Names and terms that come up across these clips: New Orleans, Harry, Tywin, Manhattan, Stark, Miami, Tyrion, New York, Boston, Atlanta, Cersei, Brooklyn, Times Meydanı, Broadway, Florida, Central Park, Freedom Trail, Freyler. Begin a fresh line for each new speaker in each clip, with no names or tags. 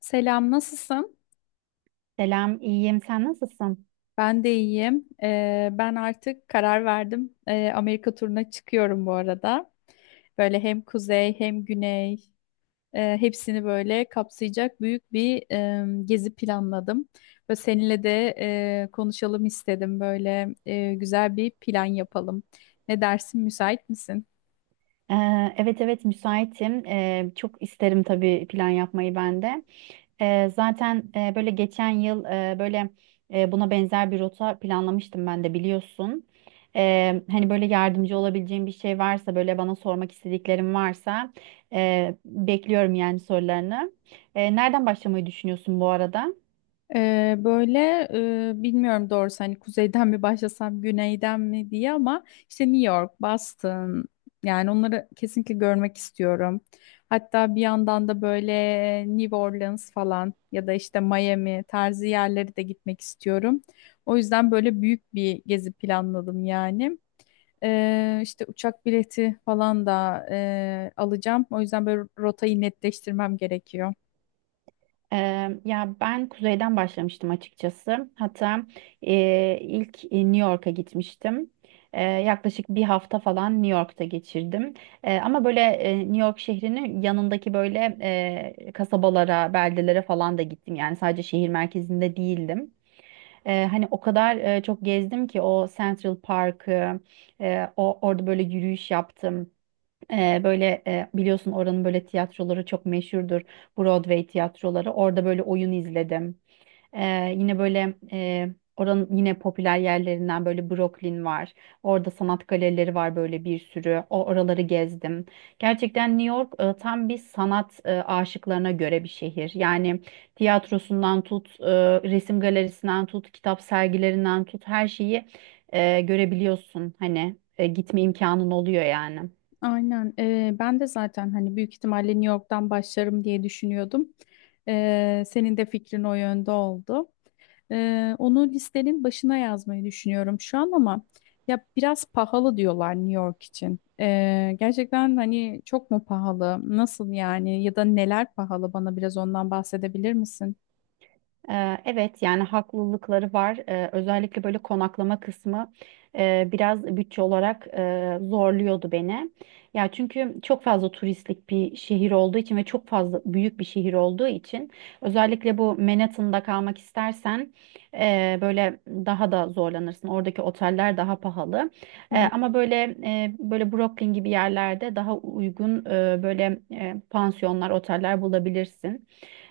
Selam, nasılsın?
Selam, iyiyim. Sen nasılsın?
Ben de iyiyim. Ben artık karar verdim. Amerika turuna çıkıyorum bu arada. Böyle hem kuzey hem güney hepsini böyle kapsayacak büyük bir gezi planladım. Ve seninle de konuşalım istedim. Böyle güzel bir plan yapalım. Ne dersin, müsait misin?
Evet, müsaitim. Çok isterim tabii plan yapmayı ben de. Zaten böyle geçen yıl böyle buna benzer bir rota planlamıştım ben de biliyorsun. Hani böyle yardımcı olabileceğim bir şey varsa böyle bana sormak istediklerim varsa bekliyorum yani sorularını. Nereden başlamayı düşünüyorsun bu arada?
Ee, böyle bilmiyorum doğrusu, hani kuzeyden mi başlasam güneyden mi diye, ama işte New York, Boston, yani onları kesinlikle görmek istiyorum. Hatta bir yandan da böyle New Orleans falan ya da işte Miami tarzı yerleri de gitmek istiyorum. O yüzden böyle büyük bir gezi planladım yani. İşte uçak bileti falan da alacağım. O yüzden böyle rotayı netleştirmem gerekiyor.
Ya ben kuzeyden başlamıştım açıkçası. Hatta ilk New York'a gitmiştim. Yaklaşık bir hafta falan New York'ta geçirdim. Ama böyle New York şehrinin yanındaki böyle kasabalara, beldelere falan da gittim. Yani sadece şehir merkezinde değildim. Hani o kadar çok gezdim ki o Central Park'ı, o orada böyle yürüyüş yaptım. Böyle biliyorsun oranın böyle tiyatroları çok meşhurdur. Broadway tiyatroları. Orada böyle oyun izledim. Yine böyle oranın yine popüler yerlerinden böyle Brooklyn var. Orada sanat galerileri var böyle bir sürü. O oraları gezdim. Gerçekten New York tam bir sanat aşıklarına göre bir şehir. Yani tiyatrosundan tut, resim galerisinden tut, kitap sergilerinden tut her şeyi görebiliyorsun. Hani gitme imkanın oluyor yani.
Aynen. Ben de zaten hani büyük ihtimalle New York'tan başlarım diye düşünüyordum. Senin de fikrin o yönde oldu. Onu listenin başına yazmayı düşünüyorum şu an, ama ya biraz pahalı diyorlar New York için. Gerçekten hani çok mu pahalı? Nasıl yani? Ya da neler pahalı? Bana biraz ondan bahsedebilir misin?
Evet yani haklılıkları var. Özellikle böyle konaklama kısmı biraz bütçe olarak zorluyordu beni. Ya çünkü çok fazla turistlik bir şehir olduğu için ve çok fazla büyük bir şehir olduğu için özellikle bu Manhattan'da kalmak istersen böyle daha da zorlanırsın. Oradaki oteller daha pahalı. Ama böyle böyle Brooklyn gibi yerlerde daha uygun böyle pansiyonlar, oteller bulabilirsin.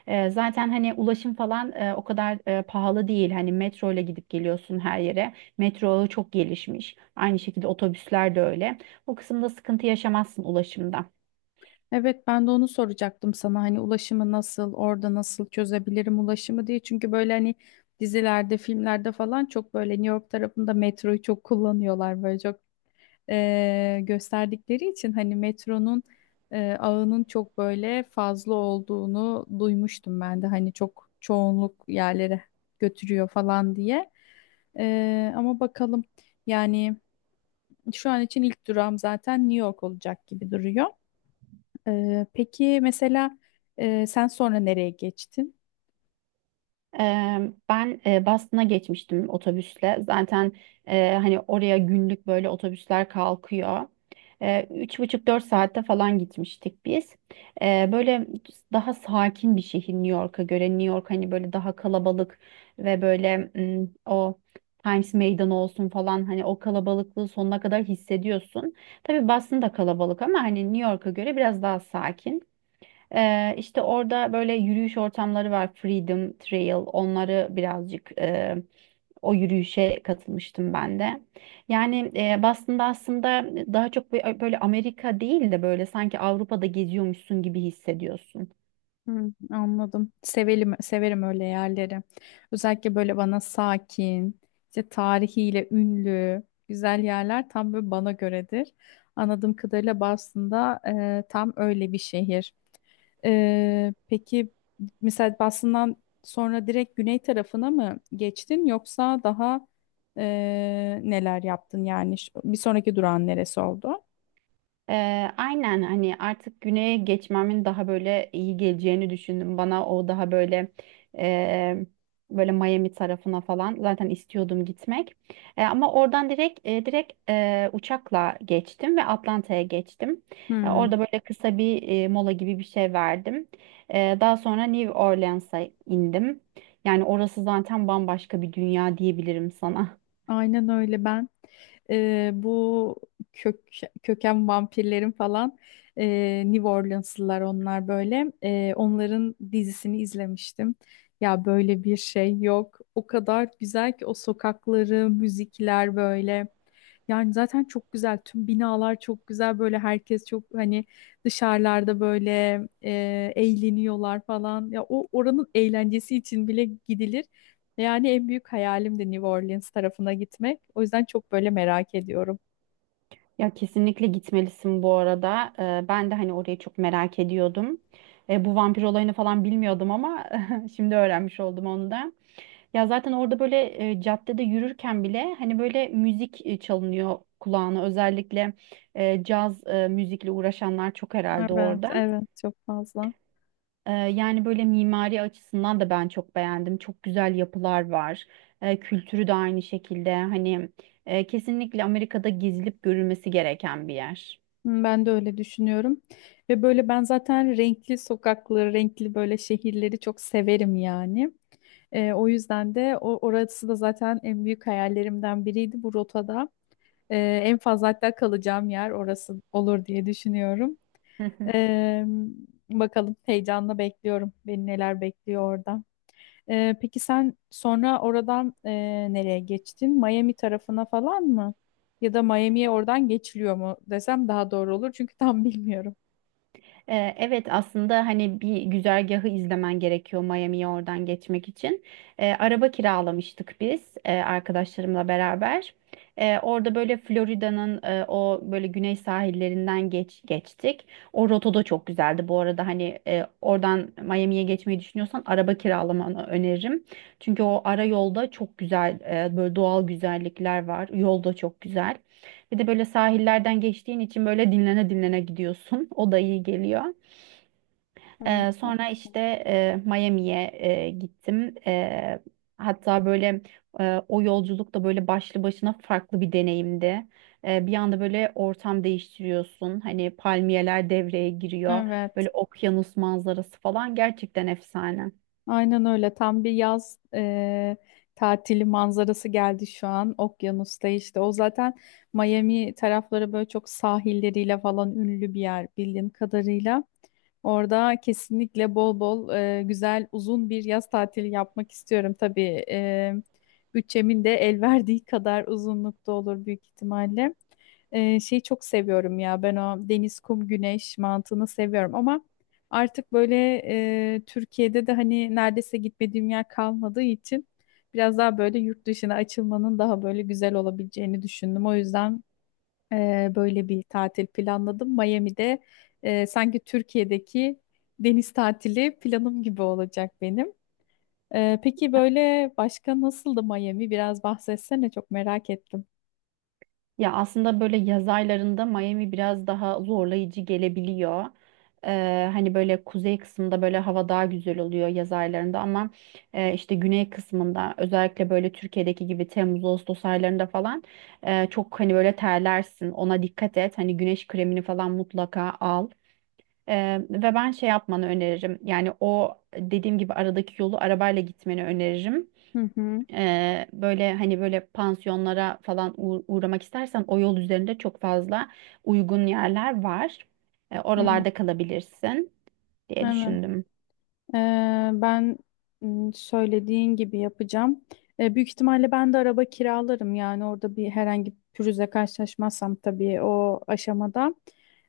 Zaten hani ulaşım falan o kadar pahalı değil. Hani metro ile gidip geliyorsun her yere. Metro ağı çok gelişmiş. Aynı şekilde otobüsler de öyle. O kısımda sıkıntı yaşamazsın ulaşımda.
Evet, ben de onu soracaktım sana, hani ulaşımı nasıl, orada nasıl çözebilirim ulaşımı diye, çünkü böyle hani dizilerde, filmlerde falan çok böyle New York tarafında metroyu çok kullanıyorlar, böyle çok gösterdikleri için, hani metronun ağının çok böyle fazla olduğunu duymuştum ben de, hani çok çoğunluk yerlere götürüyor falan diye. Ama bakalım, yani şu an için ilk durağım zaten New York olacak gibi duruyor. Peki mesela, sen sonra nereye geçtin?
Ben Boston'a geçmiştim otobüsle. Zaten hani oraya günlük böyle otobüsler kalkıyor. Üç buçuk dört saatte falan gitmiştik biz. Böyle daha sakin bir şehir New York'a göre. New York hani böyle daha kalabalık ve böyle o Times Meydanı olsun falan hani o kalabalıklığı sonuna kadar hissediyorsun. Tabii Boston da kalabalık ama hani New York'a göre biraz daha sakin. İşte orada böyle yürüyüş ortamları var. Freedom Trail. Onları birazcık o yürüyüşe katılmıştım ben de. Yani Boston'da aslında daha çok böyle Amerika değil de böyle sanki Avrupa'da geziyormuşsun gibi hissediyorsun.
Hı, anladım. Sevelim, severim öyle yerleri. Özellikle böyle bana sakin, işte tarihiyle ünlü, güzel yerler tam böyle bana göredir. Anladığım kadarıyla Boston'da tam öyle bir şehir. Peki mesela Boston'dan sonra direkt güney tarafına mı geçtin, yoksa daha e, neler yaptın yani? Bir sonraki durağın neresi oldu?
Ee, aynen hani artık güneye geçmemin daha böyle iyi geleceğini düşündüm. Bana o daha böyle e, böyle Miami tarafına falan zaten istiyordum gitmek. Ama oradan direkt uçakla geçtim ve Atlanta'ya geçtim. Orada böyle kısa bir mola gibi bir şey verdim. Daha sonra New Orleans'a indim. Yani orası zaten bambaşka bir dünya diyebilirim sana.
Aynen öyle. Ben bu kök köken vampirlerin falan, e, New Orleanslılar onlar böyle. Onların dizisini izlemiştim. Ya böyle bir şey yok. O kadar güzel ki, o sokakları, müzikler böyle. Yani zaten çok güzel. Tüm binalar çok güzel. Böyle herkes çok, hani dışarılarda böyle e, eğleniyorlar falan. Ya o oranın eğlencesi için bile gidilir. Yani en büyük hayalim de New Orleans tarafına gitmek. O yüzden çok böyle merak ediyorum.
Ya kesinlikle gitmelisin bu arada. Ben de hani orayı çok merak ediyordum. Bu vampir olayını falan bilmiyordum ama şimdi öğrenmiş oldum onu da. Ya zaten orada böyle caddede yürürken bile hani böyle müzik çalınıyor kulağına. Özellikle caz müzikle uğraşanlar çok herhalde
Evet,
orada.
evet çok fazla.
Yani böyle mimari açısından da ben çok beğendim. Çok güzel yapılar var. Kültürü de aynı şekilde. Hani kesinlikle Amerika'da gezilip görülmesi gereken bir yer.
Hmm, ben de öyle düşünüyorum. Ve böyle ben zaten renkli sokakları, renkli böyle şehirleri çok severim yani. O yüzden de orası da zaten en büyük hayallerimden biriydi bu rotada. Ee, En fazla hatta kalacağım yer orası olur diye düşünüyorum. Ee, Bakalım, heyecanla bekliyorum. Beni neler bekliyor orada. Peki sen sonra oradan nereye geçtin? Miami tarafına falan mı? Ya da Miami'ye oradan geçiliyor mu desem daha doğru olur, çünkü tam bilmiyorum.
Evet aslında hani bir güzergahı izlemen gerekiyor Miami'ye oradan geçmek için. Araba kiralamıştık biz arkadaşlarımla beraber. Orada böyle Florida'nın o böyle güney sahillerinden geçtik. O rota da çok güzeldi. Bu arada hani oradan Miami'ye geçmeyi düşünüyorsan araba kiralamanı öneririm. Çünkü o ara yolda çok güzel böyle doğal güzellikler var. Yol da çok güzel. Bir de böyle sahillerden geçtiğin için böyle dinlene dinlene gidiyorsun. O da iyi geliyor.
Hmm,
Sonra işte
haklısın.
Miami'ye gittim. Hatta böyle o yolculuk da böyle başlı başına farklı bir deneyimdi. Bir anda böyle ortam değiştiriyorsun. Hani palmiyeler devreye giriyor.
Evet,
Böyle okyanus manzarası falan gerçekten efsane.
aynen öyle. Tam bir yaz tatili manzarası geldi şu an. Okyanusta işte. O zaten Miami tarafları böyle çok sahilleriyle falan ünlü bir yer bildiğim kadarıyla. Orada kesinlikle bol bol güzel uzun bir yaz tatili yapmak istiyorum. Tabii bütçemin de el verdiği kadar uzunlukta olur büyük ihtimalle. Şeyi çok seviyorum ya, ben o deniz, kum, güneş mantığını seviyorum, ama artık böyle Türkiye'de de hani neredeyse gitmediğim yer kalmadığı için biraz daha böyle yurt dışına açılmanın daha böyle güzel olabileceğini düşündüm. O yüzden böyle bir tatil planladım. Miami'de sanki Türkiye'deki deniz tatili planım gibi olacak benim. Peki böyle başka nasıldı Miami? Biraz bahsetsene, çok merak ettim.
Ya aslında böyle yaz aylarında Miami biraz daha zorlayıcı gelebiliyor. Hani böyle kuzey kısmında böyle hava daha güzel oluyor yaz aylarında ama işte güney kısmında özellikle böyle Türkiye'deki gibi Temmuz Ağustos aylarında falan çok hani böyle terlersin. Ona dikkat et. Hani güneş kremini falan mutlaka al. Ve ben şey yapmanı öneririm. Yani o dediğim gibi aradaki yolu arabayla gitmeni öneririm.
Hı hı.
Böyle hani böyle pansiyonlara falan uğramak istersen o yol üzerinde çok fazla uygun yerler var.
Hı.
Oralarda kalabilirsin diye
Evet.
düşündüm.
Ben söylediğin gibi yapacağım. Büyük ihtimalle ben de araba kiralarım yani orada, bir herhangi bir pürüzle karşılaşmazsam tabii o aşamada.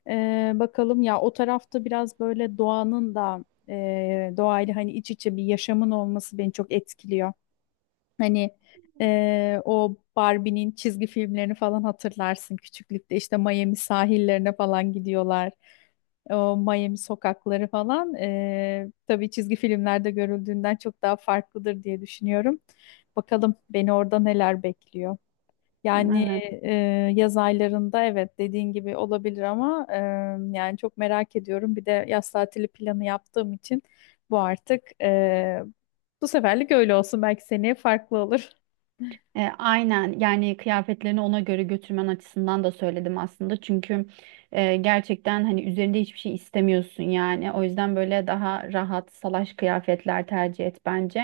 Bakalım, ya o tarafta biraz böyle doğanın da doğayla hani iç içe bir yaşamın olması beni çok etkiliyor. Hani o Barbie'nin çizgi filmlerini falan hatırlarsın küçüklükte, İşte Miami sahillerine falan gidiyorlar. O Miami sokakları falan tabii çizgi filmlerde görüldüğünden çok daha farklıdır diye düşünüyorum. Bakalım beni orada neler bekliyor. Yani
Evet.
e, yaz aylarında, evet, dediğin gibi olabilir, ama yani çok merak ediyorum. Bir de yaz tatili planı yaptığım için artık bu seferlik öyle olsun. Belki seneye farklı olur.
Aynen yani kıyafetlerini ona göre götürmen açısından da söyledim aslında. Çünkü gerçekten hani üzerinde hiçbir şey istemiyorsun yani. O yüzden böyle daha rahat salaş kıyafetler tercih et bence.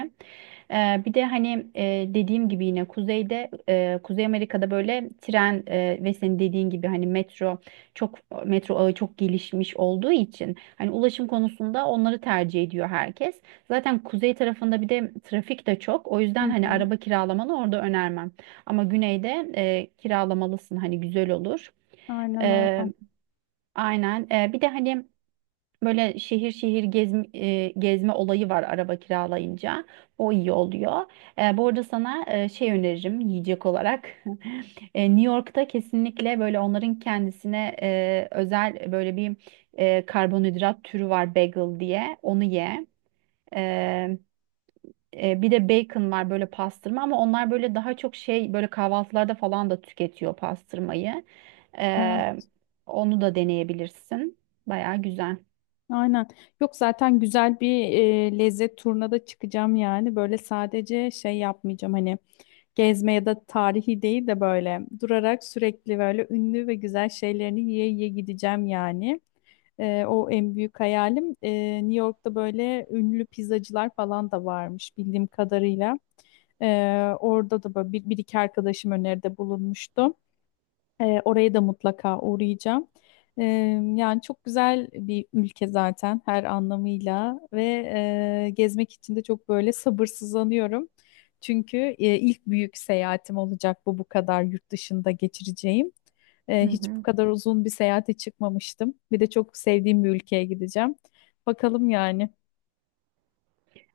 Bir de hani dediğim gibi yine kuzeyde Kuzey Amerika'da böyle tren ve senin dediğin gibi hani çok metro ağı çok gelişmiş olduğu için hani ulaşım konusunda onları tercih ediyor herkes. Zaten kuzey tarafında bir de trafik de çok. O yüzden
Hı
hani
hı.
araba kiralamanı orada önermem. Ama güneyde kiralamalısın hani güzel olur.
Aynen
E,
öyle.
aynen. Bir de hani böyle şehir şehir gezme olayı var araba kiralayınca. O iyi oluyor. Bu arada sana şey öneririm yiyecek olarak. New York'ta kesinlikle böyle onların kendisine özel böyle bir karbonhidrat türü var bagel diye. Onu ye. E, Bir de bacon var böyle pastırma ama onlar böyle daha çok şey böyle kahvaltılarda falan da tüketiyor pastırmayı.
Evet.
E, Onu da deneyebilirsin. Baya güzel.
Aynen. Yok, zaten güzel bir lezzet turuna da çıkacağım yani. Böyle sadece şey yapmayacağım hani. Gezme ya da tarihi değil de böyle durarak sürekli böyle ünlü ve güzel şeylerini yiye yiye gideceğim yani. O en büyük hayalim. New York'ta böyle ünlü pizzacılar falan da varmış bildiğim kadarıyla. Orada da böyle bir, bir iki arkadaşım öneride bulunmuştu. Oraya da mutlaka uğrayacağım. Ee, Yani çok güzel bir ülke zaten her anlamıyla, ve gezmek için de çok böyle sabırsızlanıyorum. Çünkü ilk büyük seyahatim olacak, bu kadar yurt dışında geçireceğim.
Hı
Hiç bu
hı.
kadar uzun bir seyahate çıkmamıştım. Bir de çok sevdiğim bir ülkeye gideceğim. Bakalım yani.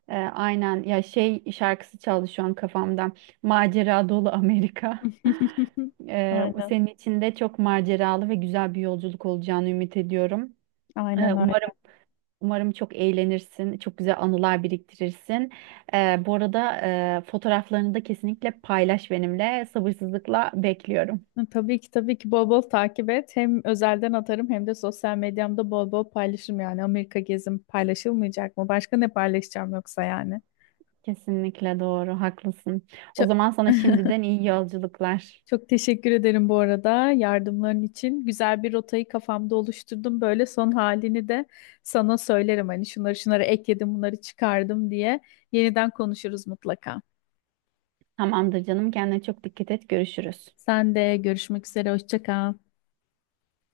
Aynen ya şey şarkısı çaldı şu an kafamda. Macera dolu Amerika.
Aynen,
Senin için de çok maceralı ve güzel bir yolculuk olacağını ümit ediyorum. E,
aynen
umarım
öyle.
Umarım çok eğlenirsin, çok güzel anılar biriktirirsin. Bu arada fotoğraflarını da kesinlikle paylaş benimle. Sabırsızlıkla bekliyorum.
Hı, tabii ki tabii ki, bol bol takip et. Hem özelden atarım hem de sosyal medyamda bol bol paylaşırım yani. Amerika gezim paylaşılmayacak mı? Başka ne paylaşacağım yoksa yani?
Kesinlikle doğru, haklısın. O
Çok,
zaman sana şimdiden iyi yolculuklar.
çok teşekkür ederim bu arada yardımların için. Güzel bir rotayı kafamda oluşturdum. Böyle son halini de sana söylerim. Hani şunları şunları ekledim, bunları çıkardım diye. Yeniden konuşuruz mutlaka.
Tamamdır canım, kendine çok dikkat et. Görüşürüz.
Sen de görüşmek üzere. Hoşça kal.